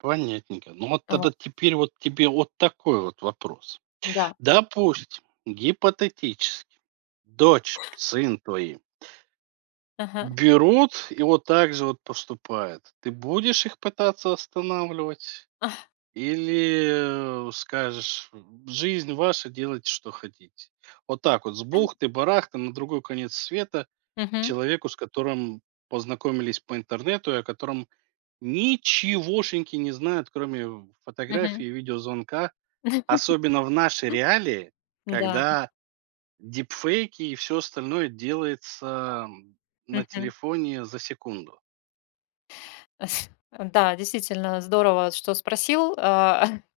Понятненько, но вот Ау. тогда, теперь вот тебе от такой вот вопрос: Да. допустим, гипотетически, дочь, сын твои Ага. берут и вот так же вот поступают. Ты будешь их пытаться останавливать? Ах. Или, э, скажешь: "Жизнь ваша, делайте, что хотите"? Вот так вот, с бухты-барахты, на другой конец света, Мгм. человеку, с которым познакомились по интернету, и о котором ничегошеньки не знают, кроме фотографии, Мгм. видеозвонка, особенно в наши реалии, Да. когда дипфейки, и всё остальное делается на Мгм. телефоне за секунду. Да, действительно здорово, что спросил. Э,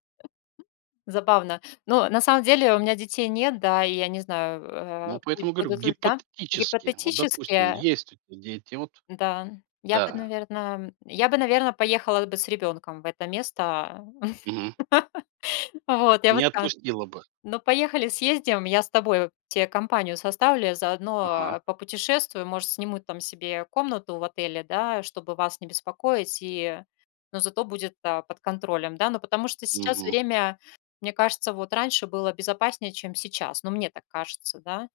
забавно. Но на самом деле, у меня детей нет, да и я не знаю, Ну э, поэтому говорю: будут ли, да гипотетически. Вот допустим, Гипотетически есть у тебя дети вот да, я бы, Да наверно я бы, наверно, поехала бы с ребенком в это место. Мгм. А, вот, я бы Не сказала: отпустила бы? "Ну, поехали, съездим. Я с тобою, те компанию составлю, я Ага. заодно попутешествую. Может, сниму там себе комнату в отеле, да, чтобы вас не беспокоить." И, ну, зато будет, э, под контролем, да. Ну, потому что сейчас Мгм. время мне кажется, вот раньше было безопаснее, чем сейчас. Ну, мне так кажется, да.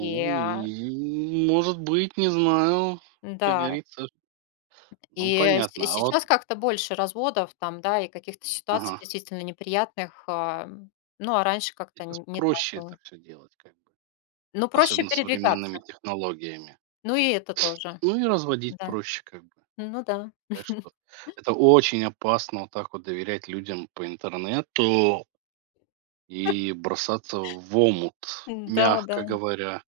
И, а и, может быть, не знаю, как Н-да. говорится Ну И, э, с понятно. А вот сейчас как-то больше разводов там, да, и каких-то ситуаций Ага. действительно неприятных. Э, ну а раньше как-то Сейчас н не так проще это было. всё делать, как бы, Но проще особенно передвигаться. современными технологиями, Ну, и это тоже. ну и разводить Н-да. проще как бы. Ну да. Так что это очень опасно, вот так вот доверять людям по интернету и бросаться в омут, М, да-да. мягко говоря.